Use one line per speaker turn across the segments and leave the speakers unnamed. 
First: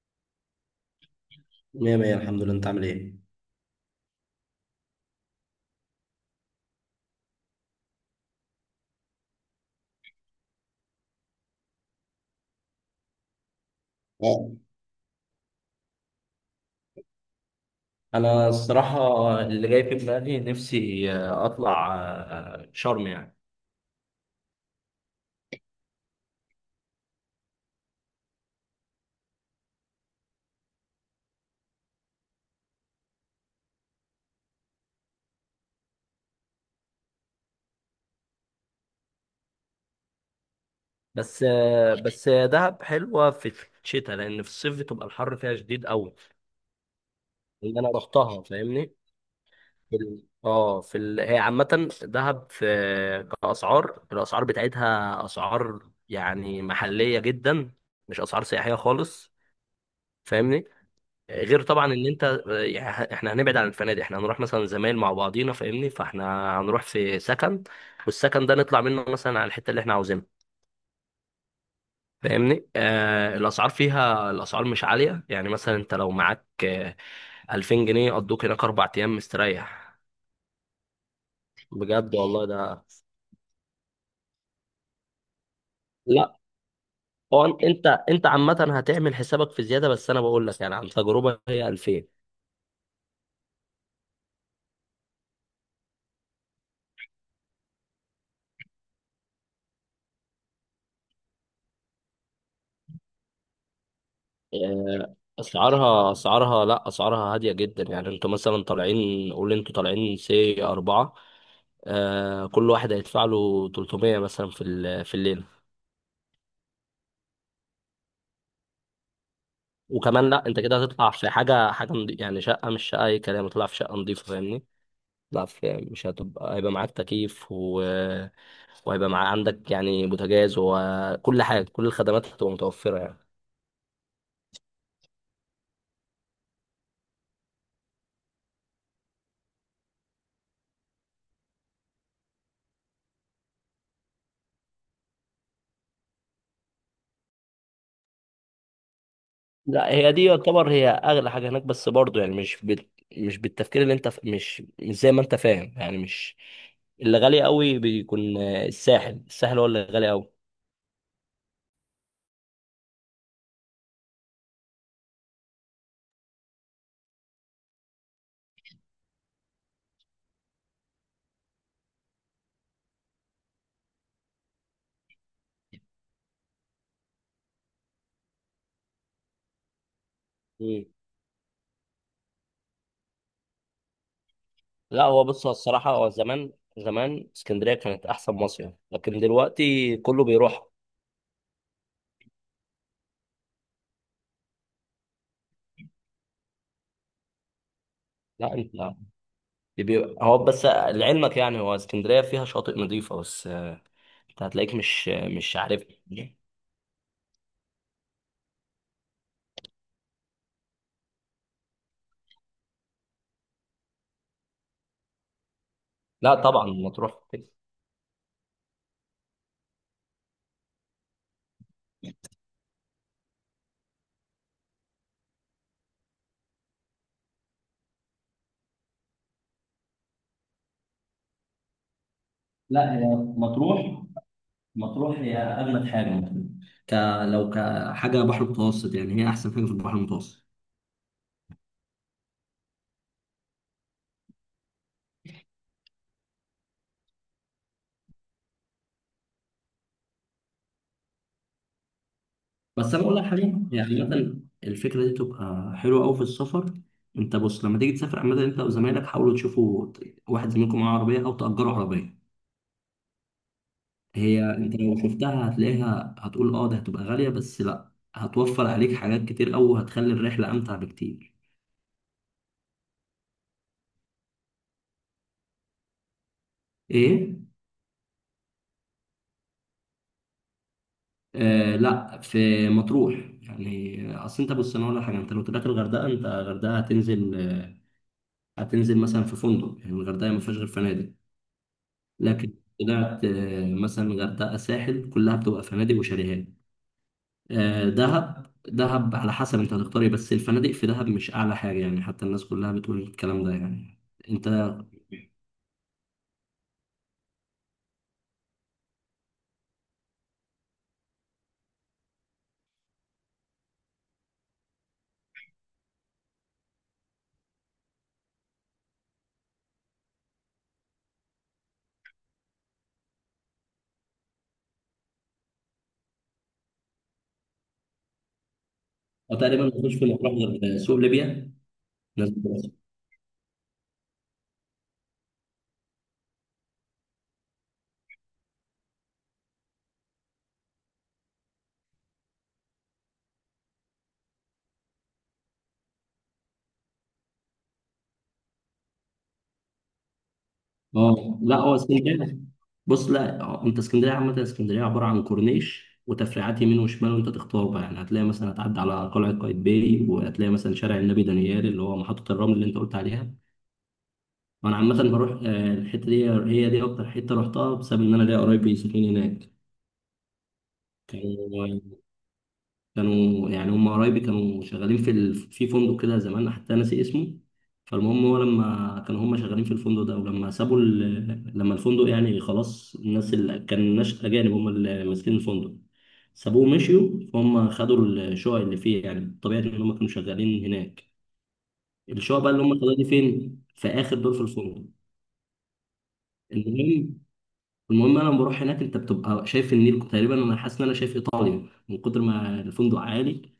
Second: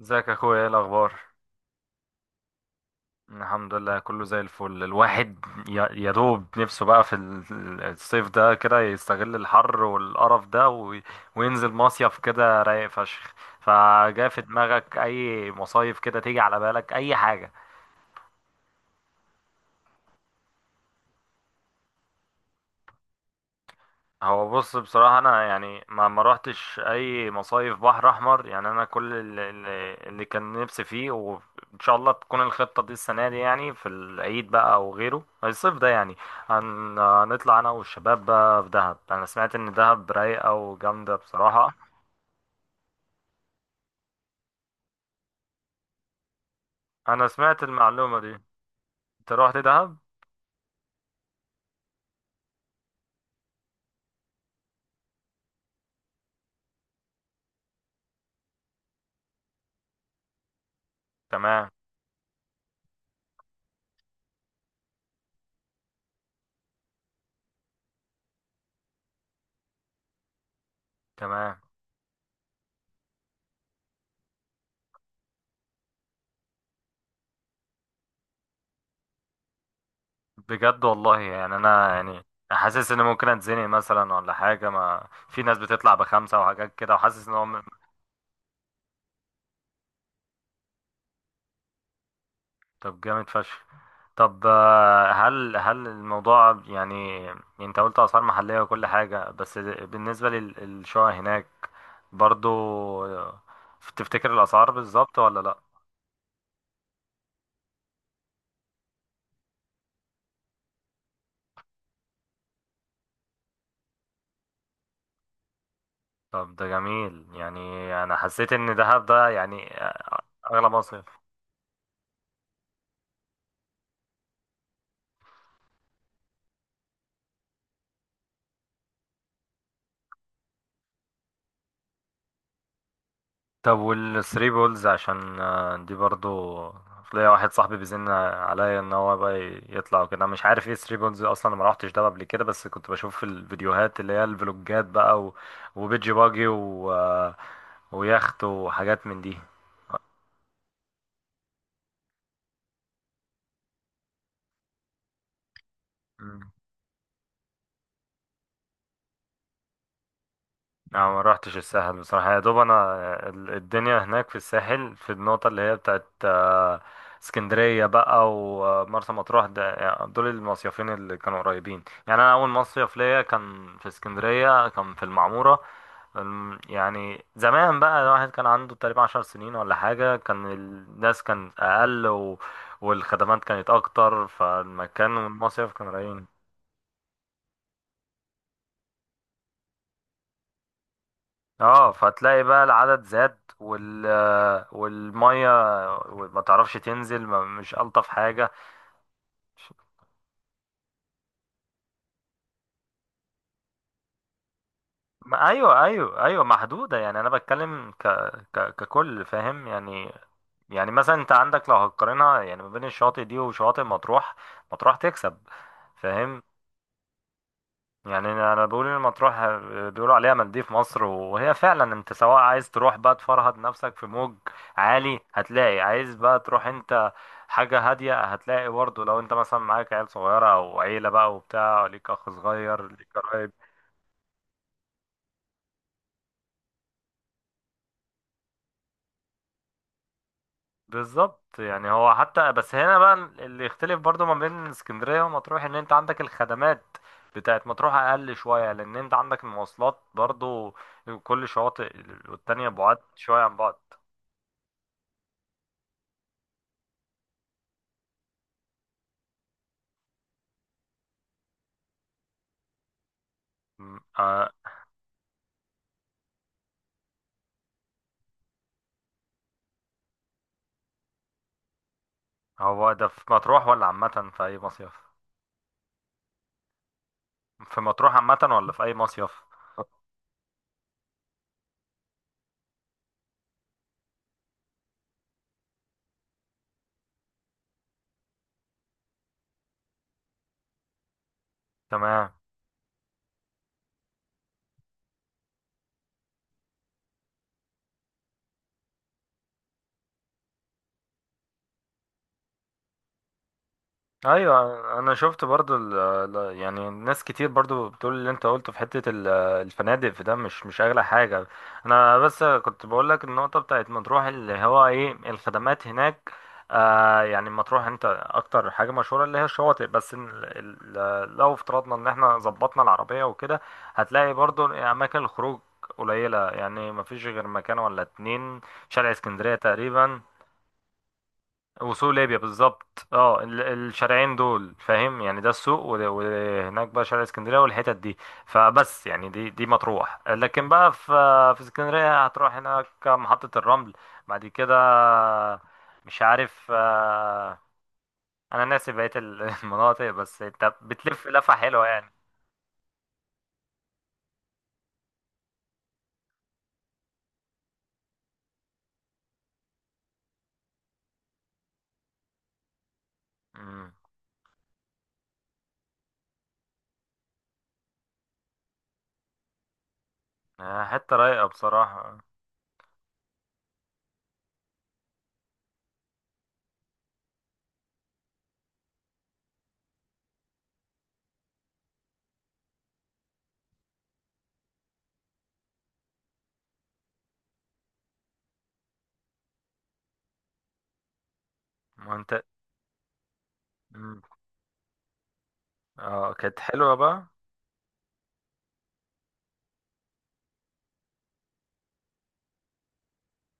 ازيك يا اخويا، ايه الاخبار؟
مية مية الحمد لله، انت عامل ايه؟
الحمد لله كله زي الفل. الواحد يا دوب نفسه بقى في الصيف ده كده، يستغل الحر والقرف ده وينزل مصيف كده رايق فشخ. فجاء في
اه،
دماغك اي مصايف كده تيجي على بالك، اي حاجة؟
انا الصراحة، اللي جاي في دماغي نفسي اطلع شرم يعني.
هو بص بصراحة، أنا يعني ما روحتش أي مصايف بحر أحمر يعني. أنا كل اللي كان نفسي فيه، وإن شاء الله تكون الخطة دي السنة دي يعني في العيد بقى أو غيره الصيف ده يعني هنطلع أنا والشباب بقى في دهب. أنا سمعت إن دهب رايقة وجامدة
بس
بصراحة.
آه، بس دهب حلوة في الشتاء، لان في الصيف بتبقى الحر فيها شديد قوي.
أنا سمعت
اللي انا
المعلومة دي.
رحتها، فاهمني؟
أنت روحت
في
دهب؟
ال- اه في ال... هي عامة دهب في، الاسعار بتاعتها اسعار يعني محلية جدا، مش اسعار سياحية خالص، فاهمني؟ غير
تمام.
طبعا ان يعني احنا هنبعد عن الفنادق، احنا هنروح مثلا زمايل مع بعضينا، فاهمني، فاحنا هنروح في سكن، والسكن ده نطلع منه مثلا على الحته اللي احنا عاوزينها،
تمام.
فاهمني. الاسعار مش عاليه. يعني مثلا انت لو معاك 2000 جنيه قضوك هناك 4 ايام مستريح،
بجد والله يعني، أنا
بجد
يعني
والله ده.
حاسس ان ممكن اتزنق مثلا ولا حاجه، ما في ناس بتطلع
لا،
بخمسه وحاجات كده، وحاسس ان
هو
هو
انت عامه هتعمل حسابك في زياده، بس انا بقول لك يعني عن تجربه، هي 2000.
طب جامد فشخ. طب هل الموضوع يعني انت قلت اسعار محليه وكل حاجه، بس بالنسبه للشقق هناك برضو، آه، تفتكر الاسعار بالظبط ولا لا؟
اسعارها اسعارها لا، اسعارها هاديه جدا. يعني انتوا مثلا طالعين، قول انتوا طالعين C4، كل واحد هيدفع له 300 مثلا في الليله.
طب ده جميل يعني. انا حسيت ان دهب ده يعني.
وكمان لا، انت
اغلى
كده
مصر.
هتطلع في حاجه، يعني شقه، مش شقه اي كلام، هتطلع في شقه نظيفه، فاهمني. لا، في مش هتبقى هيبقى معاك تكييف، و... وهيبقى عندك يعني بوتاجاز، وكل حاجه كل الخدمات هتبقى متوفره يعني.
طب والثري بولز عشان دي برضو ليا واحد صاحبي بيزن عليا ان هو بقى يطلع وكده. أنا مش عارف ايه ثري بولز اصلا، أنا ما روحتش ده قبل كده، بس كنت بشوف في الفيديوهات اللي هي الفلوجات بقى، وبيجي باجي و... آه، ويخت وحاجات من
لا، هي دي يعتبر هي اغلى حاجه هناك، بس برضو يعني مش بال... مش بالتفكير اللي انت ف... مش زي ما انت فاهم يعني.
دي.
مش، اللي غالي قوي بيكون الساحل. هو اللي غالي قوي.
انا ما روحتش الساحل بصراحة، يا دوب انا الدنيا هناك في الساحل، في النقطة اللي هي بتاعت اسكندرية بقى ومرسى مطروح ده يعني، دول المصيفين اللي كانوا قريبين يعني. انا اول مصيف ليا كان في اسكندرية، كان في المعمورة. يعني زمان بقى، الواحد كان عنده تقريبا 10 سنين ولا حاجة، كان
مم.
الناس كان اقل، و... والخدمات كانت اكتر
لا،
فالمكان
هو بص، هو
والمصيف كان
الصراحه هو
رايق.
زمان، زمان اسكندريه كانت احسن مصيف، لكن دلوقتي كله بيروح.
اه، فتلاقي بقى العدد زاد، وال والميه ما تعرفش تنزل، ما مش الطف حاجه.
لا انت، بيبقى هو بس لعلمك يعني، هو اسكندريه فيها شاطئ نظيفه بس. انت هتلاقيك مش
ما
مش عارف.
ايوه ايوه ايوه، محدوده يعني. انا بتكلم ك ك ككل فاهم يعني. يعني مثلا انت عندك لو هتقارنها يعني ما بين الشواطئ دي وشواطئ مطروح، مطروح تكسب
لا
فاهم.
طبعا مطروح.
يعني انا بقول ان مطروح بيقولوا عليها مالديف مصر، وهي فعلا انت سواء عايز تروح بقى تفرهد نفسك في موج عالي هتلاقي، عايز بقى تروح انت حاجة هادية هتلاقي برضه، لو انت مثلا معاك عيال صغيرة او عيلة بقى وبتاع ليك اخ صغير
لا، هي
ليك قرايب.
مطروح، مطروح هي اجمد حاجه ممكن، ك لو كحاجه بحر متوسط يعني، هي احسن حاجه في البحر المتوسط.
بالظبط يعني. هو حتى بس هنا بقى اللي يختلف برضه ما بين اسكندرية ومطروح ان انت عندك الخدمات بتاعت مطروح اقل شوية، لان انت عندك المواصلات برضه، كل شواطئ والتانية
بس
بعاد
انا اقول لك
شوية
حاجه،
عن
يعني مثلا الفكره دي تبقى حلوه قوي في السفر. انت بص، لما تيجي تسافر عامه، انت وزمايلك حاولوا تشوفوا واحد زميلكم معاه عربيه، او تاجروا عربيه.
بعض.
هي انت لو شفتها هتلاقيها، هتقول اه ده هتبقى غاليه، بس لا، هتوفر عليك حاجات كتير قوي، وهتخلي الرحله امتع بكتير.
هو ده في مطروح ولا عامة في أي مصيف؟
ايه.
في مطروح عامة ولا في أي مصيف؟
آه لا، في مطروح. يعني اصل انت بص، انا اقول لك حاجه. انت لو طلعت الغردقه، انت الغردقه هتنزل هتنزل مثلا في فندق، يعني الغردقه ما فيهاش غير فنادق.
تمام.
لكن طلعت مثلا غردقه ساحل، كلها بتبقى فنادق وشاليهات. دهب، دهب على حسب انت هتختار ايه، بس الفنادق في دهب مش اعلى حاجه يعني، حتى الناس كلها بتقول الكلام ده يعني. انت
ايوه، انا شفت برضو يعني ناس كتير برضو بتقول اللي انت قلته في حته الفنادق في ده مش اغلى حاجه. انا بس كنت بقول لك النقطه بتاعت مطروح اللي هو ايه الخدمات هناك. آه يعني مطروح، انت اكتر حاجه مشهوره اللي هي الشواطئ، بس إن لو افترضنا ان احنا ظبطنا العربيه وكده، هتلاقي برضو اماكن الخروج قليله. يعني مفيش غير مكان ولا اتنين، شارع اسكندريه
تقريبا ما فيش في
تقريبا،
مطروح غير سوق ليبيا.
وسوق
الناس.
ليبيا بالظبط. اه، الشارعين دول فاهم يعني، ده السوق، وهناك بقى شارع اسكندريه والحتت دي. فبس يعني دي مطروح. لكن بقى في اسكندريه، هتروح هناك محطه الرمل، بعد كده مش عارف انا ناسي بقيه المناطق، بس انت بتلف
اه
لفه
لا، هو
حلوه يعني.
اسكندريه، بص لا، انت اسكندريه عامه، اسكندريه عباره عن كورنيش وتفريعات يمين وشمال، وانت تختار بقى يعني، هتلاقي مثلا هتعدي على قلعه قايتباي، وهتلاقي مثلا شارع النبي دانيال اللي هو محطه الرمل اللي انت قلت عليها.
مم.
وانا عامه بروح الحته دي، هي دي اكتر حته رحتها، بسبب ان انا ليا قرايبي ساكنين هناك.
حته رايقه
كانوا
بصراحه.
كانوا يعني، هم قرايبي كانوا شغالين في ال... في فندق كده زمان، حتى ناسي اسمه. فالمهم، هو لما كانوا هم شغالين في الفندق ده، ولما سابوا ال... لما الفندق يعني خلاص، الناس اللي كان، ناس أجانب هم اللي ماسكين الفندق، سابوه ومشيوا، فهم خدوا الشقق اللي فيه، يعني طبيعي إن هم كانوا شغالين هناك.
ما
الشقق
انت
بقى اللي هم خدوها دي فين؟ في آخر
مم.
دور في الفندق.
اه، كانت حلوه
المهم
بقى.
المهم انا لما بروح هناك، انت بتبقى شايف النيل، تقريبا انا حاسس ان انا شايف ايطاليا من كتر ما الفندق عالي.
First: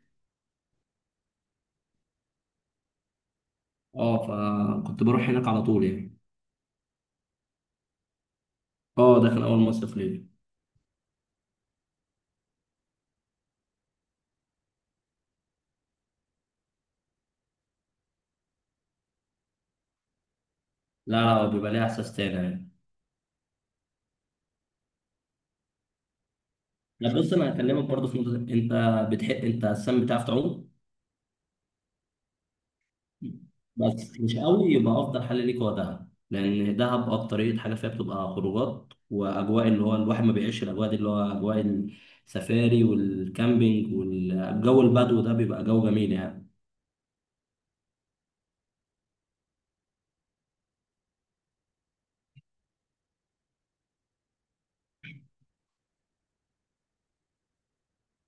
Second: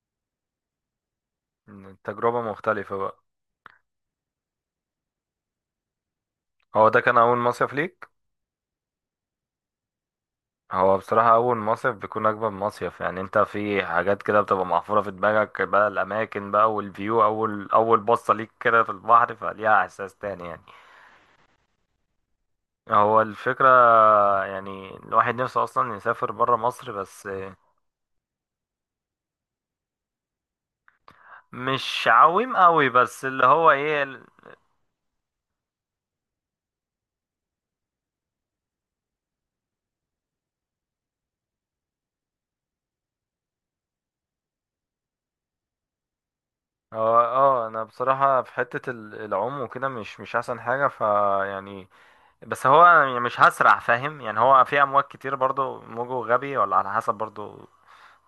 تجربه مختلفه بقى.
اه، فكنت بروح هناك على طول يعني.
هو ده كان اول مصيف ليك.
اه، ده كان اول مصيف ليا.
هو بصراحة أول مصيف بيكون أجمل مصيف يعني، أنت في حاجات كده بتبقى محفورة في دماغك بقى، الأماكن بقى والفيو، أول أول بصة ليك كده في البحر، فليها إحساس تاني يعني.
لا لا، هو بيبقى ليه احساس تاني يعني.
هو الفكرة يعني الواحد نفسه أصلا يسافر برا مصر
لا
بس.
بص، انا هكلمك برضه في نقطه، انت بتحب انت السم، بتعرف تعوم؟
مش عويم قوي، بس اللي هو إيه
بس مش قوي، يبقى افضل حل ليك هو دهب، لان دهب اكتريه حاجه فيها بتبقى خروجات واجواء، اللي هو الواحد ما بيعيش الاجواء دي، اللي هو اجواء السفاري والكامبينج والجو البدو ده، بيبقى جو جميل يعني.
هو اه انا بصراحة في حتة العوم وكده مش احسن حاجة ف يعني، بس هو يعني مش هسرع فاهم يعني. هو في امواج كتير برضو، موجه غبي ولا على حسب برضو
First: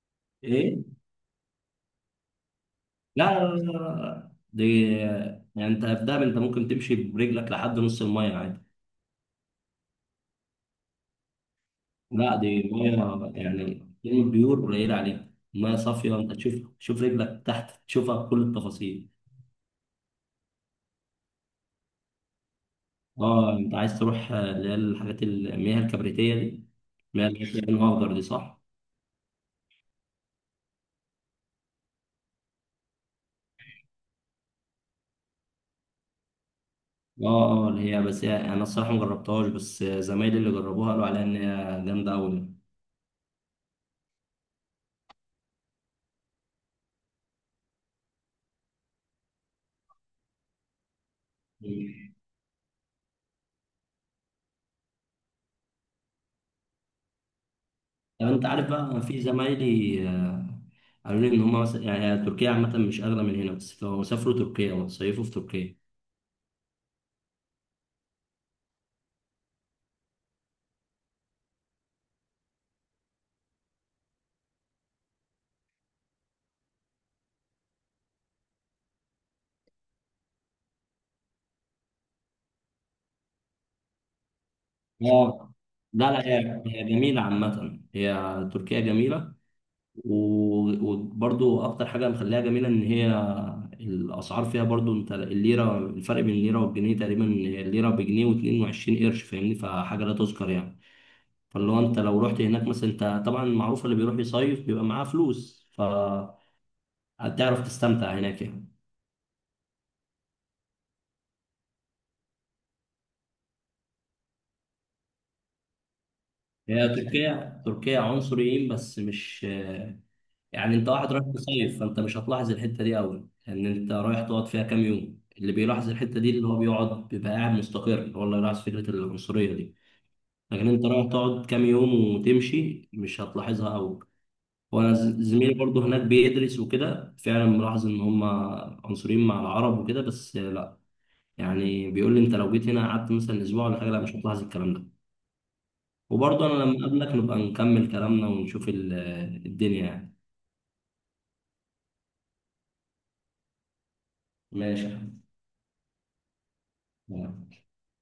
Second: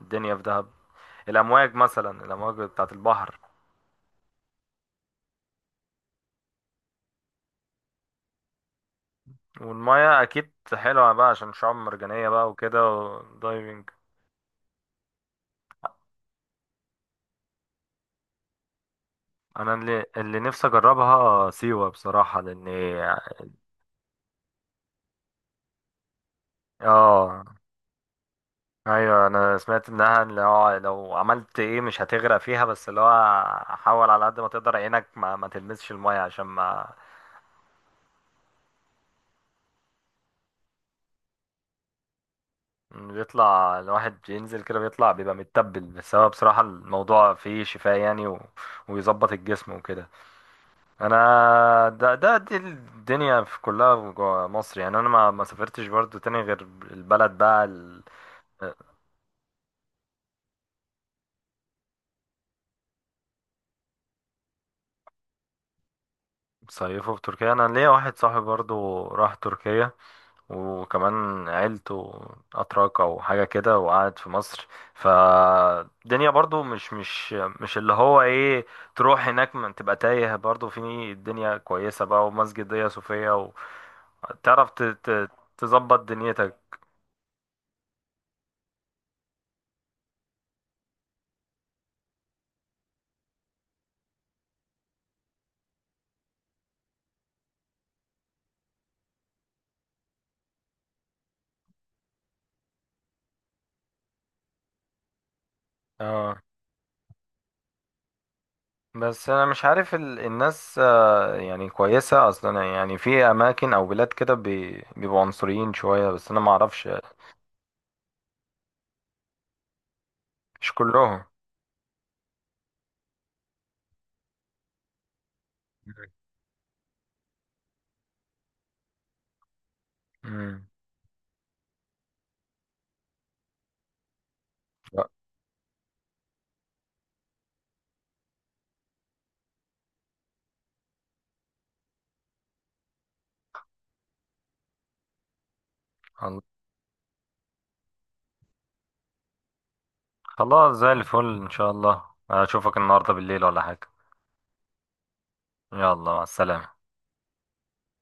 الدنيا في دهب،
ايه.
الامواج مثلا الامواج بتاعت
لا
البحر.
لا لا لا لا، دي، يعني انت في دهب انت ممكن تمشي برجلك لحد نص الميه عادي.
والميه اكيد حلوه بقى عشان شعاب مرجانيه
لا،
بقى
دي
وكده،
ميه يعني
ودايفنج.
كلمة بيور قليل عليها، ميه صافية، انت تشوف، رجلك تحت، تشوفها بكل التفاصيل.
انا اللي نفسي اجربها سيوه بصراحه لان
اه، انت عايز تروح اللي هي الحاجات المياه الكبريتية دي، المياه اللي
اه.
هي فيها لون اخضر دي، صح؟
ايوه، انا سمعت انها اللي هو لو عملت ايه مش هتغرق فيها، بس اللي هو حاول على قد ما تقدر عينك ما تلمسش الميه، عشان ما
اه اه، اللي هي بس هي، انا الصراحة ما جربتهاش، بس زمايلي اللي جربوها قالوا عليها ان هي جامدة أوي،
بيطلع الواحد ينزل كده بيطلع بيبقى متبل، بس هو بصراحه الموضوع فيه شفاء يعني، و... ويظبط الجسم وكده. انا ده
يعني.
ده دي الدنيا في كلها جوا مصر يعني. انا ما سافرتش برضو تاني غير البلد بقى
طب انت عارف بقى، في زمايلي قالوا لي ان هم مثلا يعني تركيا عامة مش أغلى من هنا، بس لو سافروا تركيا وصيفوا في تركيا.
صيفه في تركيا. انا ليا واحد صاحبي برضو راح تركيا، وكمان عيلته اتراك او حاجه كده، وقعد في مصر. فالدنيا برضو مش اللي هو ايه، تروح هناك ما تبقى تايه برضو. في الدنيا كويسه بقى، ومسجد دنيا صوفيا، وتعرف ت- ت-
اه
تظبط
لا لا،
دنيتك.
هي جميلة عامة، هي تركيا جميلة، و- وبرضو أكتر حاجة مخليها جميلة إن هي الأسعار فيها برضو، أنت الليرة، الفرق بين الليرة والجنيه تقريبا، الليرة بجنيه واتنين وعشرين قرش، فاهمني، فحاجة لا تذكر يعني. فاللي هو أنت لو رحت هناك مثلا، أنت طبعا معروف اللي بيروح يصيف بيبقى معاه فلوس، فهتعرف
اه،
تستمتع هناك يعني.
بس انا مش عارف الناس يعني كويسة اصلا، يعني في اماكن او بلاد كده بيبقوا عنصريين شوية، بس انا ما اعرفش.
هي تركيا، تركيا عنصريين، بس مش،
مش
يعني انت واحد
كلهم.
رايح تصيف، فانت مش هتلاحظ الحته دي قوي، لان انت رايح تقعد فيها كام يوم. اللي بيلاحظ الحته دي اللي هو بيقعد، بيبقى قاعد مستقر، هو اللي يلاحظ فكره العنصريه دي.
مم.
لكن انت رايح تقعد كام يوم وتمشي، مش هتلاحظها قوي. وانا
لا،
زميلي برضه هناك بيدرس وكده، فعلا ملاحظ ان هم عنصريين مع العرب وكده، بس لا، يعني بيقول لي انت لو جيت هنا قعدت مثلا اسبوع ولا حاجه، لا مش هتلاحظ الكلام ده. وبرضه انا لما اقابلك نبقى نكمل كلامنا ونشوف الدنيا يعني.
خلاص زي الفل ان شاء الله. اشوفك النهاردة بالليل ولا حاجة؟
ماشي يا
يلا مع السلامة.
حبيبي.